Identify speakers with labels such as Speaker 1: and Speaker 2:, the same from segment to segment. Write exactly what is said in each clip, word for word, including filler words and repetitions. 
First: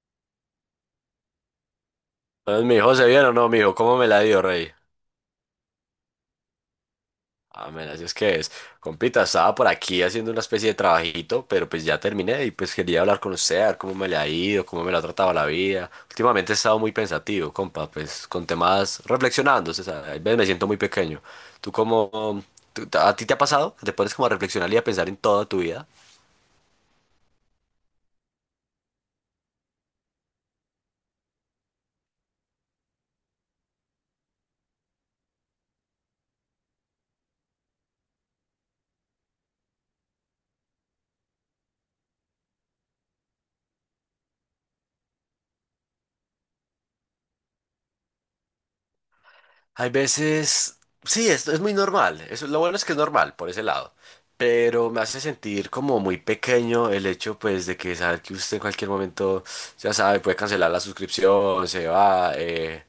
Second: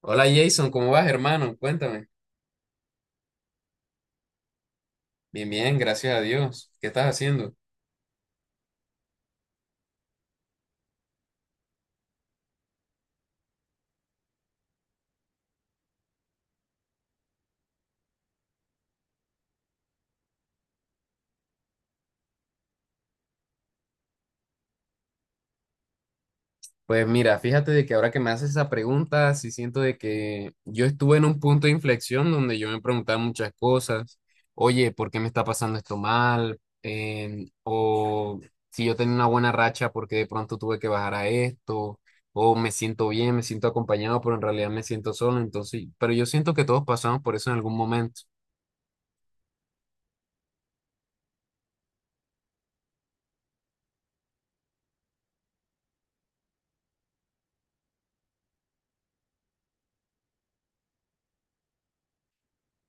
Speaker 1: Hola Jason, ¿cómo vas, hermano? Cuéntame.
Speaker 2: Entonces me dijo, ¿se vieron o no, mijo? ¿Cómo me la dio, rey?
Speaker 1: Bien, bien, gracias a Dios. ¿Qué estás haciendo?
Speaker 2: Ah, men, así es que es. Compita, estaba por aquí haciendo una especie de trabajito, pero pues ya terminé y pues quería hablar con usted, a ver cómo me le ha ido, cómo me la ha tratado la vida. Últimamente he estado muy pensativo, compa, pues con temas reflexionando, o sea, a veces me siento muy pequeño. ¿Tú cómo, tú- a ti te ha pasado? Que ¿Te pones como a reflexionar y a pensar en toda tu vida?
Speaker 1: Pues mira, fíjate de que ahora que me haces esa pregunta, sí siento de que yo estuve en un punto de inflexión donde yo me preguntaba muchas cosas. Oye, ¿por qué me está pasando esto mal? Em, o si yo tenía una buena racha, ¿por qué de pronto tuve que bajar a esto? O me siento bien, me siento acompañado, pero en realidad me siento solo. Entonces, pero yo siento que todos pasamos por eso en algún momento.
Speaker 2: Hay veces, sí, esto es muy normal. Eso, lo bueno es que es normal por ese lado. Pero me hace sentir como muy pequeño el hecho, pues, de que saber que usted en cualquier momento, ya sabe, puede cancelar la suscripción, se va. eh,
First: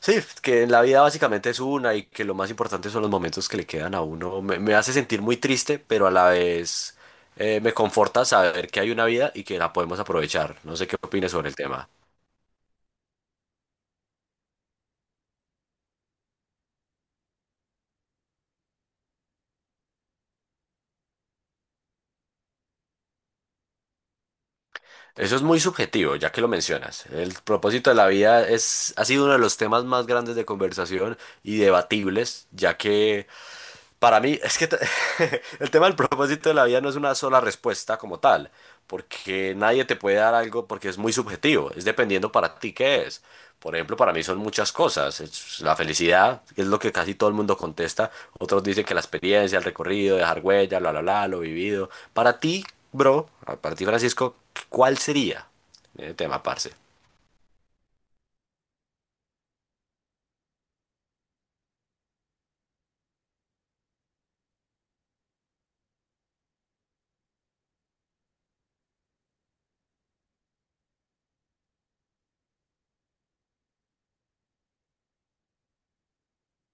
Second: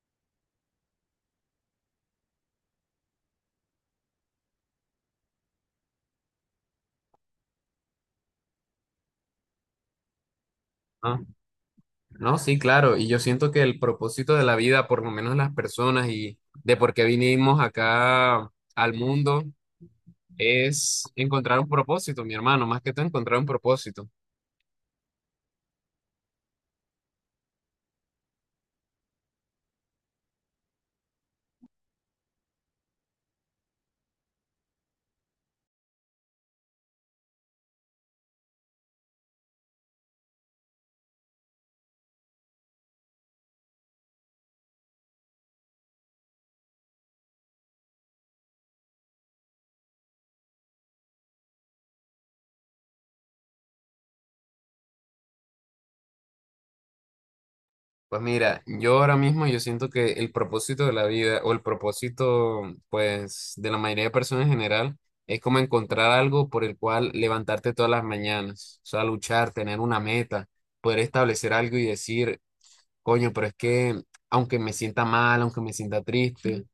Speaker 2: Sí, que en la vida básicamente es una y que lo más importante son los momentos que le quedan a uno. Me, me hace sentir muy triste, pero a la vez eh, me conforta saber que hay una vida y que la podemos aprovechar. No sé qué
Speaker 1: ¿No?
Speaker 2: opines sobre el tema.
Speaker 1: No, sí, claro, y yo siento que el propósito de la vida, por lo menos las personas y de por qué vinimos acá al mundo, es encontrar un propósito, mi hermano, más que todo encontrar un propósito.
Speaker 2: Eso es muy subjetivo, ya que lo mencionas. El propósito de la vida es, ha sido uno de los temas más grandes de conversación y debatibles, ya que para mí, es que t- el tema del propósito de la vida no es una sola respuesta como tal, porque nadie te puede dar algo porque es muy subjetivo, es dependiendo para ti qué es. Por ejemplo, para mí son muchas cosas. Es la felicidad, que es lo que casi todo el mundo contesta. Otros dicen que la experiencia, el recorrido, dejar huella, la, la, la, lo vivido. Para ti, bro, para ti, Francisco, ¿cuál sería el tema, parce?
Speaker 1: Pues mira, yo ahora mismo yo siento que el propósito de la vida o el propósito pues de la mayoría de personas en general es como encontrar algo por el cual levantarte todas las mañanas, o sea, luchar, tener una meta, poder establecer algo y decir, coño, pero es que aunque me sienta mal, aunque me sienta triste,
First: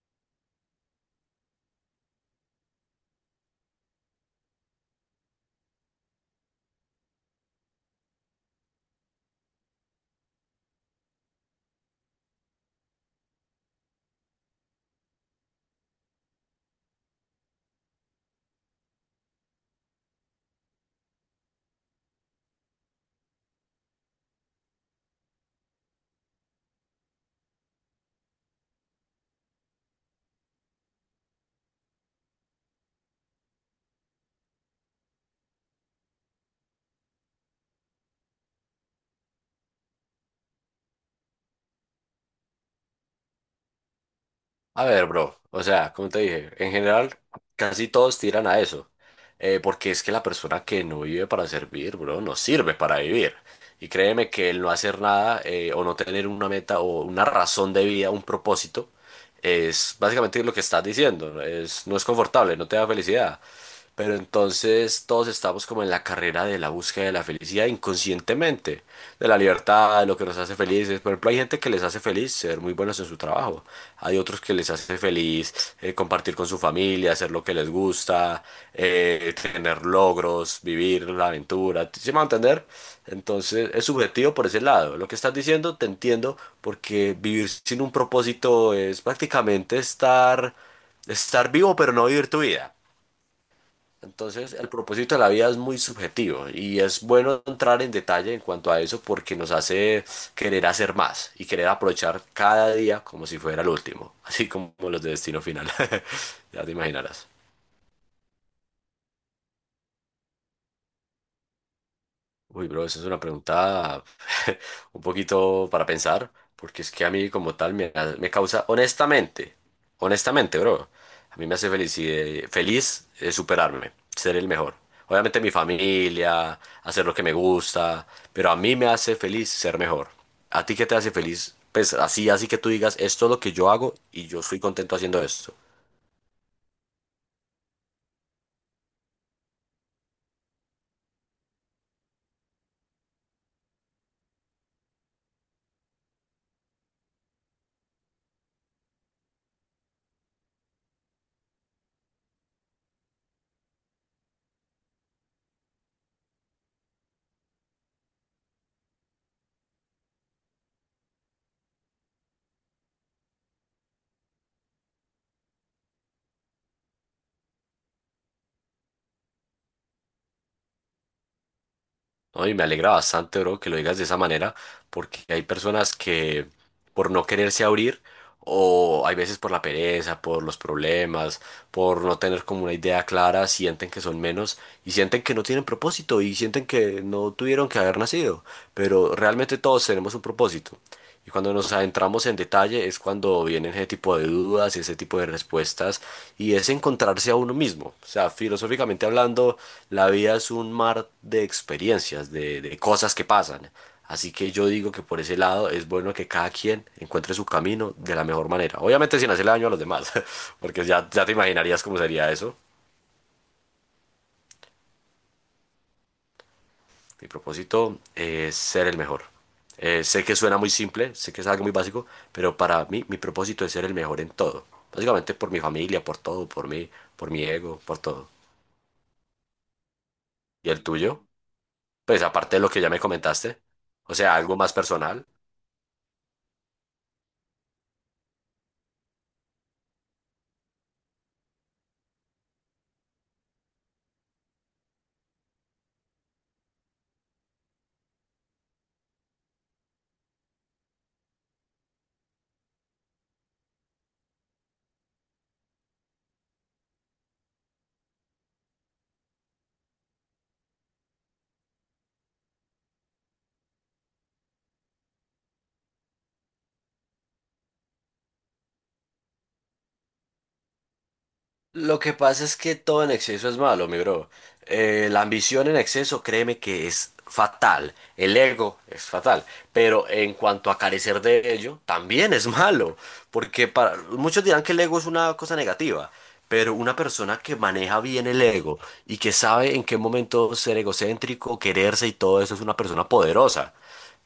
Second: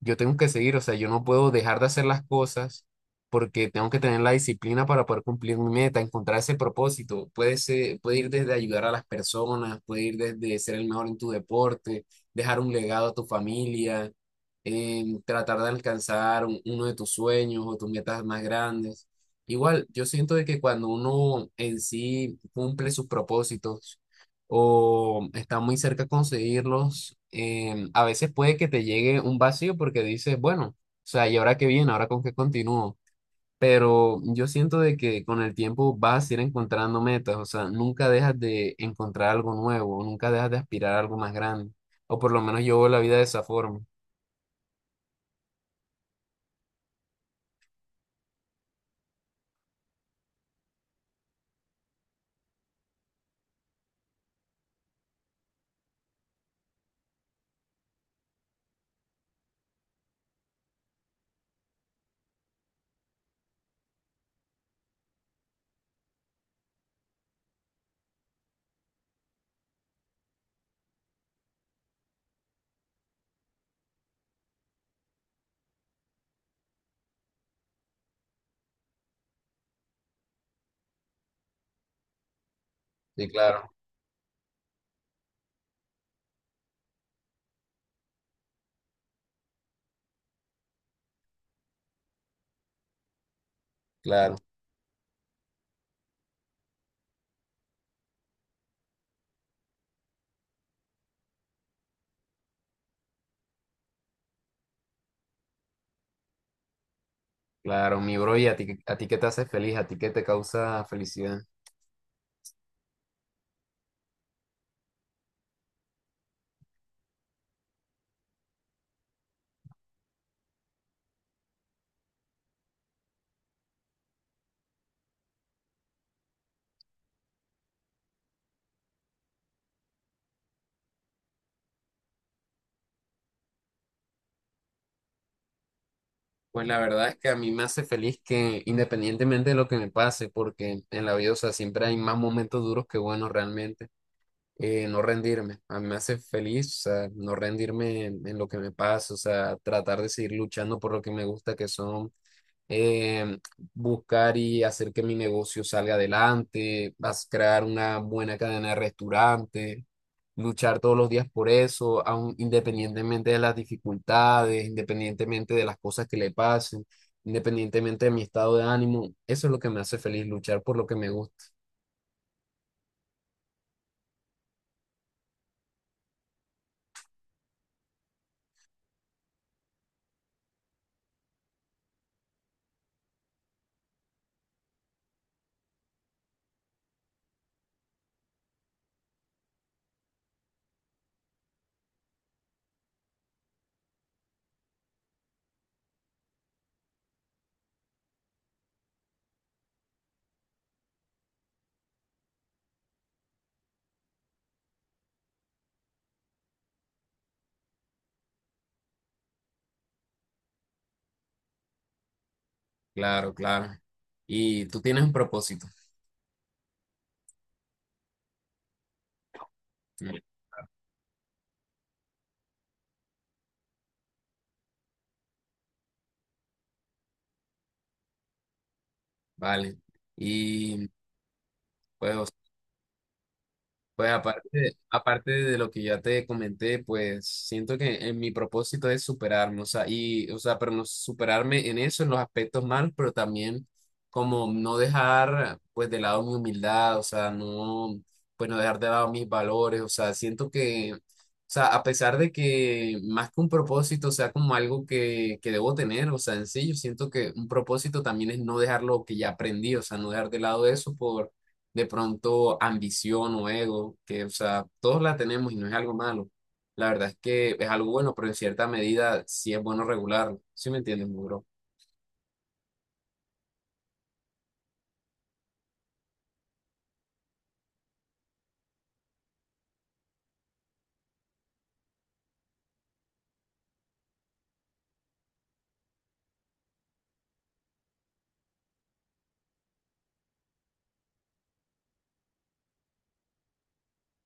Speaker 1: yo tengo que seguir, o sea, yo no puedo dejar de hacer las cosas porque tengo que tener la disciplina para poder cumplir mi meta, encontrar ese propósito. Puede ser, puede ir desde ayudar a las personas, puede ir desde ser el mejor en tu deporte, dejar un legado a tu familia, em, tratar de alcanzar un- uno de tus sueños o tus metas más grandes. Igual, yo siento de que cuando uno en sí cumple sus propósitos, o está muy cerca conseguirlos, em, a veces puede que te llegue un vacío porque dices, bueno, o sea, ¿y ahora qué viene? ¿Ahora con qué continúo? Pero yo siento de que con el tiempo vas a ir encontrando metas, o sea, nunca dejas de encontrar algo nuevo, nunca dejas de aspirar a algo más grande, o por lo menos yo veo la vida de esa forma.
Speaker 2: A ver, bro, o sea, como te dije, en general casi todos tiran a eso, eh, porque es que la persona que no vive para servir, bro, no sirve para vivir. Y créeme que el no hacer nada eh, o no tener una meta o una razón de vida, un propósito, es básicamente lo que estás diciendo, es, no es confortable, no te da felicidad. Pero entonces todos estamos como en la carrera de la búsqueda de la felicidad inconscientemente, de la libertad, de lo que nos hace felices. Por ejemplo, hay gente que les hace feliz ser muy buenos en su trabajo. Hay otros que les hace feliz eh, compartir con su familia, hacer lo que les gusta, eh, tener logros, vivir la aventura. ¿Sí me va a entender?
Speaker 1: Sí, claro,
Speaker 2: Entonces es subjetivo por ese lado. Lo que estás diciendo te entiendo porque vivir sin un propósito es prácticamente estar, estar vivo pero no vivir tu vida.
Speaker 1: claro,
Speaker 2: Entonces, el propósito de la vida es muy subjetivo y es bueno entrar en detalle en cuanto a eso porque nos hace querer hacer más y querer aprovechar cada día como si fuera el último, así como los de destino final. Ya te imaginarás.
Speaker 1: claro, mi bro, y a ti, a ti qué te hace feliz, a ti qué te causa felicidad.
Speaker 2: Uy, bro, esa es una pregunta un poquito para pensar, porque es que a mí como tal me, ha- me causa, honestamente, honestamente, bro, a mí me hace feliz, feliz eh, superarme, ser el mejor. Obviamente mi familia, hacer lo que me gusta, pero a mí me hace feliz ser mejor. ¿A ti qué te hace feliz? Pues así, así que tú digas, esto es lo que yo hago y yo estoy contento haciendo esto.
Speaker 1: Pues la verdad es que a mí me hace feliz que independientemente de lo que me pase, porque en la vida, o sea, siempre hay más momentos duros que buenos realmente, eh, no rendirme. A mí me hace feliz, o sea, no rendirme en, en lo que me pasa, o sea, tratar de seguir luchando por lo que me gusta, que son eh, buscar y hacer que mi negocio salga adelante, vas a crear una buena cadena de restaurantes, luchar todos los días por eso, aun independientemente de las dificultades, independientemente de las cosas que le pasen, independientemente de mi estado de ánimo, eso es lo que me hace feliz, luchar por lo que me gusta.
Speaker 2: No, y me alegra bastante, bro, que lo digas de esa manera, porque hay personas que por no quererse abrir, o hay veces por la pereza, por los problemas, por no tener como una idea clara, sienten que son menos y sienten que no tienen propósito y sienten que no tuvieron que haber nacido, pero realmente todos tenemos un propósito. Y cuando nos adentramos en detalle es cuando vienen ese tipo de dudas y ese tipo de respuestas y es encontrarse a uno mismo. O sea, filosóficamente hablando, la vida es un mar de experiencias, de, de cosas que pasan. Así que yo digo que por ese lado es bueno que cada quien encuentre su camino de la mejor manera. Obviamente sin hacerle daño a los demás, porque ya, ya te imaginarías cómo sería eso.
Speaker 1: Claro, claro. Y tú tienes un propósito.
Speaker 2: Mi propósito es ser el mejor. Eh,
Speaker 1: Sí.
Speaker 2: sé que suena muy simple, sé que es algo muy básico, pero para mí mi propósito es ser el mejor en todo. Básicamente por mi familia, por todo, por mí, por mi ego, por todo.
Speaker 1: Vale.
Speaker 2: ¿Y el
Speaker 1: Y
Speaker 2: tuyo?
Speaker 1: pues,
Speaker 2: Pues
Speaker 1: o
Speaker 2: aparte de lo que ya me comentaste,
Speaker 1: pues
Speaker 2: o sea, algo más
Speaker 1: aparte,
Speaker 2: personal.
Speaker 1: aparte de lo que ya te comenté, pues siento que en mi propósito es superarme, o sea, y, o sea, pero no superarme en eso, en los aspectos malos, pero también como no dejar, pues, de lado mi humildad, o sea, no, pues, no dejar de lado mis valores, o sea, siento que, o sea, a pesar de que más que un propósito sea como algo que, que debo tener, o sea, en sí, yo siento que un propósito también es no dejar lo que ya aprendí, o sea, no dejar de lado eso por de pronto ambición o ego, que, o sea, todos la tenemos y no es algo malo. La verdad es que es algo bueno, pero en cierta medida sí es bueno regularlo. ¿Sí me entiendes, mi bro?
Speaker 2: Lo que pasa es que todo en exceso es malo, mi bro. Eh, la ambición en exceso, créeme que es fatal. El ego es fatal. Pero en cuanto a carecer de ello, también es malo. Porque para, muchos dirán que el ego es una cosa negativa. Pero una persona que maneja bien el ego y que sabe en qué momento ser egocéntrico, quererse y todo eso es una persona poderosa.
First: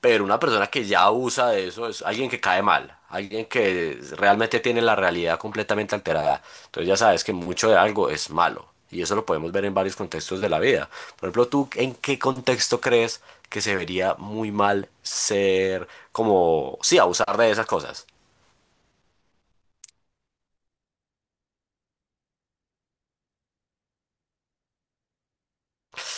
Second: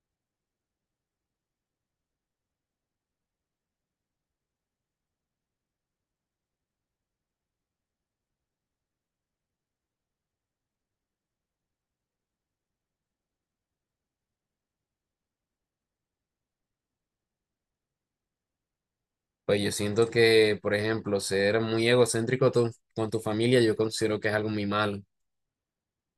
Speaker 2: Pero una persona que ya abusa de eso es alguien que cae mal, alguien que realmente tiene la realidad completamente alterada. Entonces ya sabes que mucho de algo es malo. Y eso lo podemos ver en varios contextos de la vida. Por ejemplo, ¿tú en qué contexto crees que se vería muy mal ser como, sí, abusar de esas cosas?
Speaker 1: Pues yo siento que, por ejemplo, ser muy egocéntrico tú- con tu familia, yo considero que es algo muy malo.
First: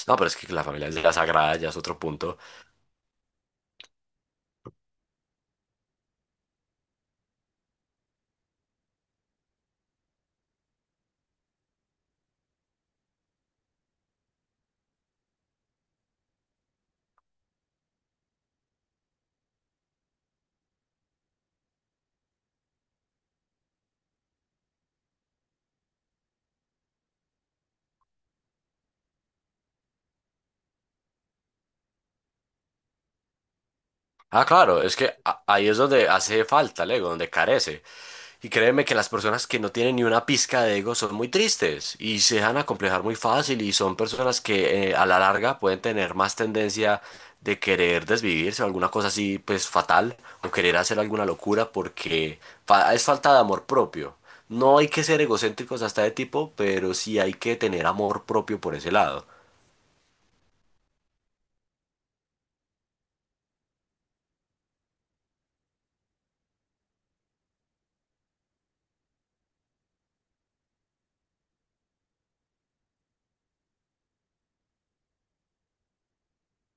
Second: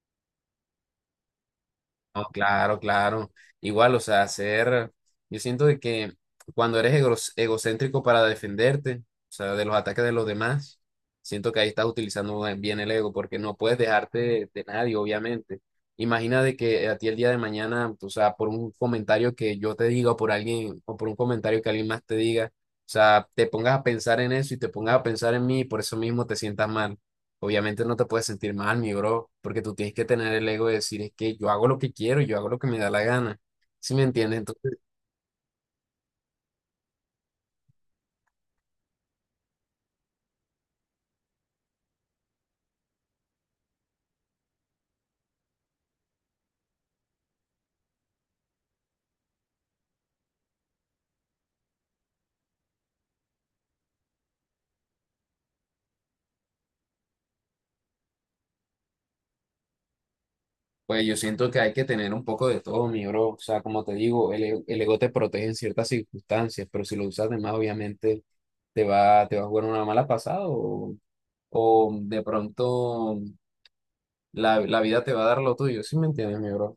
Speaker 2: No, pero es que la familia es la sagrada, ya es otro
Speaker 1: No,
Speaker 2: punto.
Speaker 1: claro, claro. Igual, o sea, ser, yo siento de que cuando eres egros- egocéntrico para defenderte, o sea, de los ataques de los demás, siento que ahí estás utilizando bien el ego, porque no puedes dejarte de, de nadie, obviamente. Imagina de que a ti el día de mañana, o sea, por un comentario que yo te diga o por alguien, o por un comentario que alguien más te diga, o sea, te pongas a pensar en eso y te pongas a pensar en mí y por eso mismo te sientas mal. Obviamente no te puedes sentir mal, mi bro, porque tú tienes que tener el ego de decir, es que yo hago lo que quiero, yo hago lo que me da la gana. ¿Sí me entiendes?
Speaker 2: Ah,
Speaker 1: Entonces,
Speaker 2: claro, es que a- ahí es donde hace falta el ego, donde carece. Y créeme que las personas que no tienen ni una pizca de ego son muy tristes y se dejan acomplejar muy fácil y son personas que eh, a la larga pueden tener más tendencia de querer desvivirse o alguna cosa así pues fatal o querer hacer alguna locura porque fa- es falta de amor propio. No hay que ser egocéntricos hasta de tipo, pero sí hay que tener amor propio por ese lado.
Speaker 1: pues yo siento que hay que tener un poco de todo, mi bro. O sea, como te digo, el, e- el ego te protege en ciertas circunstancias, pero si lo usas de más, obviamente te va, te va a jugar una mala pasada o, o de pronto la, la vida te va a dar lo tuyo. ¿Sí me entiendes, mi bro?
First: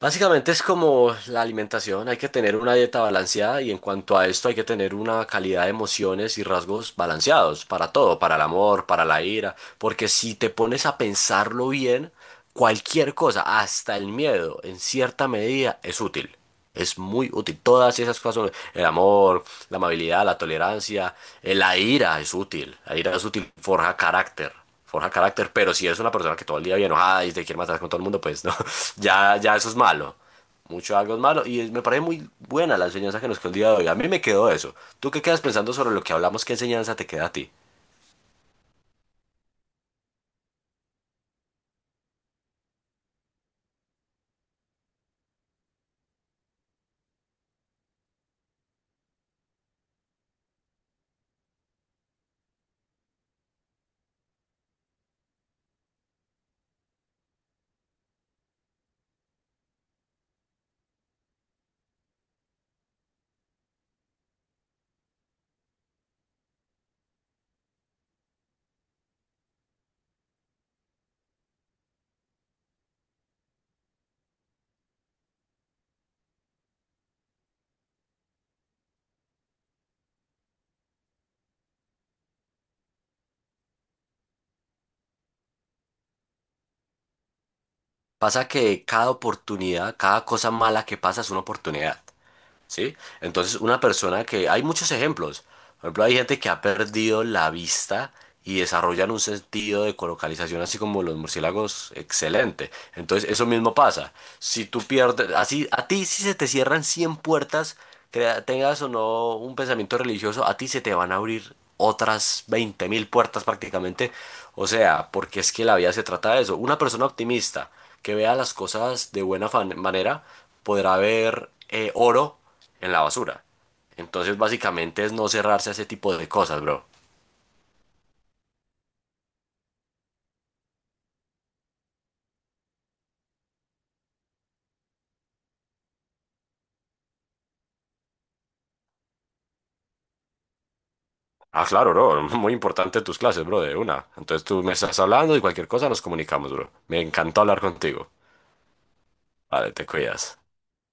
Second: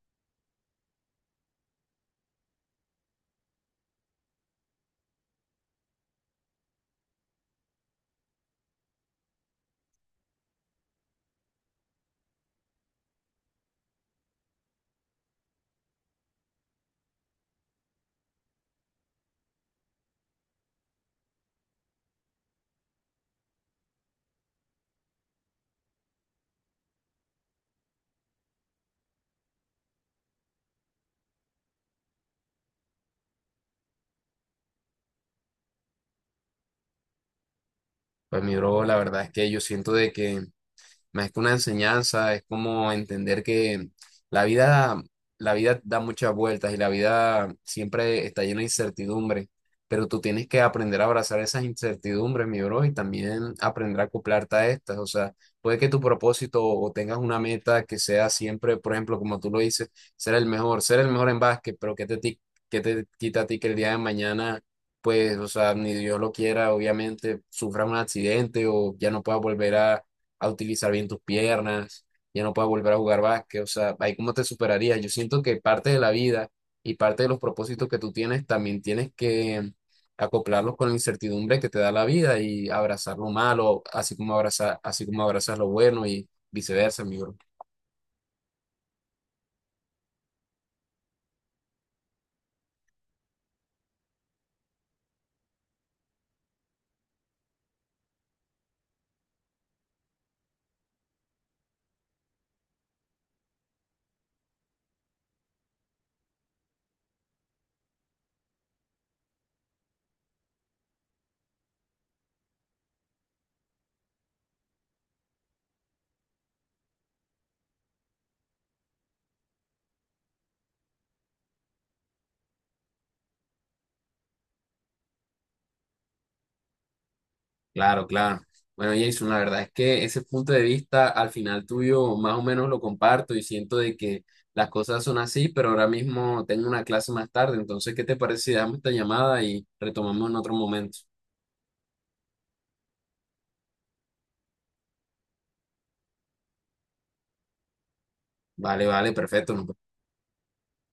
Speaker 2: Básicamente es como la alimentación, hay que tener una dieta balanceada y en cuanto a esto hay que tener una calidad de emociones y rasgos balanceados para todo, para el amor, para la ira, porque si te pones a pensarlo bien, cualquier cosa, hasta el miedo, en cierta medida es útil. Es muy útil. Todas esas cosas son el amor, la amabilidad, la tolerancia, eh, la ira es útil. La ira es útil, forja carácter. Forja carácter, pero si eres una persona que todo el día viene enojada y te quiere matar con todo el mundo, pues no. Ya, ya eso es malo. Mucho algo es malo. Y es- me parece muy buena la enseñanza que nos quedó el día de hoy. A mí me quedó eso. ¿Tú qué quedas pensando sobre lo que hablamos? ¿Qué enseñanza te queda a ti?
Speaker 1: Pues mi bro, la verdad es que yo siento de que más que una enseñanza, es como entender que la vida, la vida da muchas vueltas y la vida siempre está llena de incertidumbre, pero tú tienes que aprender a abrazar esas incertidumbres, mi bro, y también aprender a acoplarte a estas. O sea, puede que tu propósito o tengas una meta que sea siempre, por ejemplo, como tú lo dices, ser el mejor, ser el mejor en básquet, pero que te, ti- qué te quita a ti que el día de mañana pues, o sea, ni Dios lo quiera, obviamente, sufra un accidente o ya no pueda volver a, a utilizar bien tus piernas, ya no puedes volver a jugar básquet, o sea, ahí cómo te superarías. Yo siento que parte de la vida y parte de los propósitos que tú tienes también tienes que acoplarlos con la incertidumbre que te da la vida y abrazar lo malo, así como abrazar, así como abrazas lo bueno y viceversa, amigo.
Speaker 2: Pasa que cada oportunidad, cada cosa mala que pasa es una oportunidad. ¿Sí? Entonces, una persona que... Hay muchos ejemplos. Por ejemplo, hay gente que ha perdido la vista y desarrollan un sentido de colocalización, así como los murciélagos, excelente. Entonces, eso mismo pasa. Si tú pierdes... Así, a ti si se te cierran cien puertas, crea- tengas o no un pensamiento religioso, a ti se te van a abrir otras veinte mil puertas prácticamente. O sea, porque es que la vida se trata de eso. Una persona optimista que vea las cosas de buena fan- manera podrá ver eh, oro en la basura. Entonces, básicamente es no cerrarse a ese tipo de cosas, bro.
Speaker 1: Claro, claro. Bueno, Jason, la verdad es que ese punto de vista al final tuyo más o menos lo comparto y siento de que las cosas son así, pero ahora mismo tengo una clase más tarde, entonces, ¿qué te parece si damos esta llamada y retomamos en otro momento?
Speaker 2: Ah, claro, bro. Muy importante tus clases, bro, de una. Entonces tú me estás hablando y cualquier cosa nos comunicamos, bro. Me encantó hablar contigo.
Speaker 1: Vale, vale, perfecto.
Speaker 2: Vale,
Speaker 1: Nos
Speaker 2: te cuidas.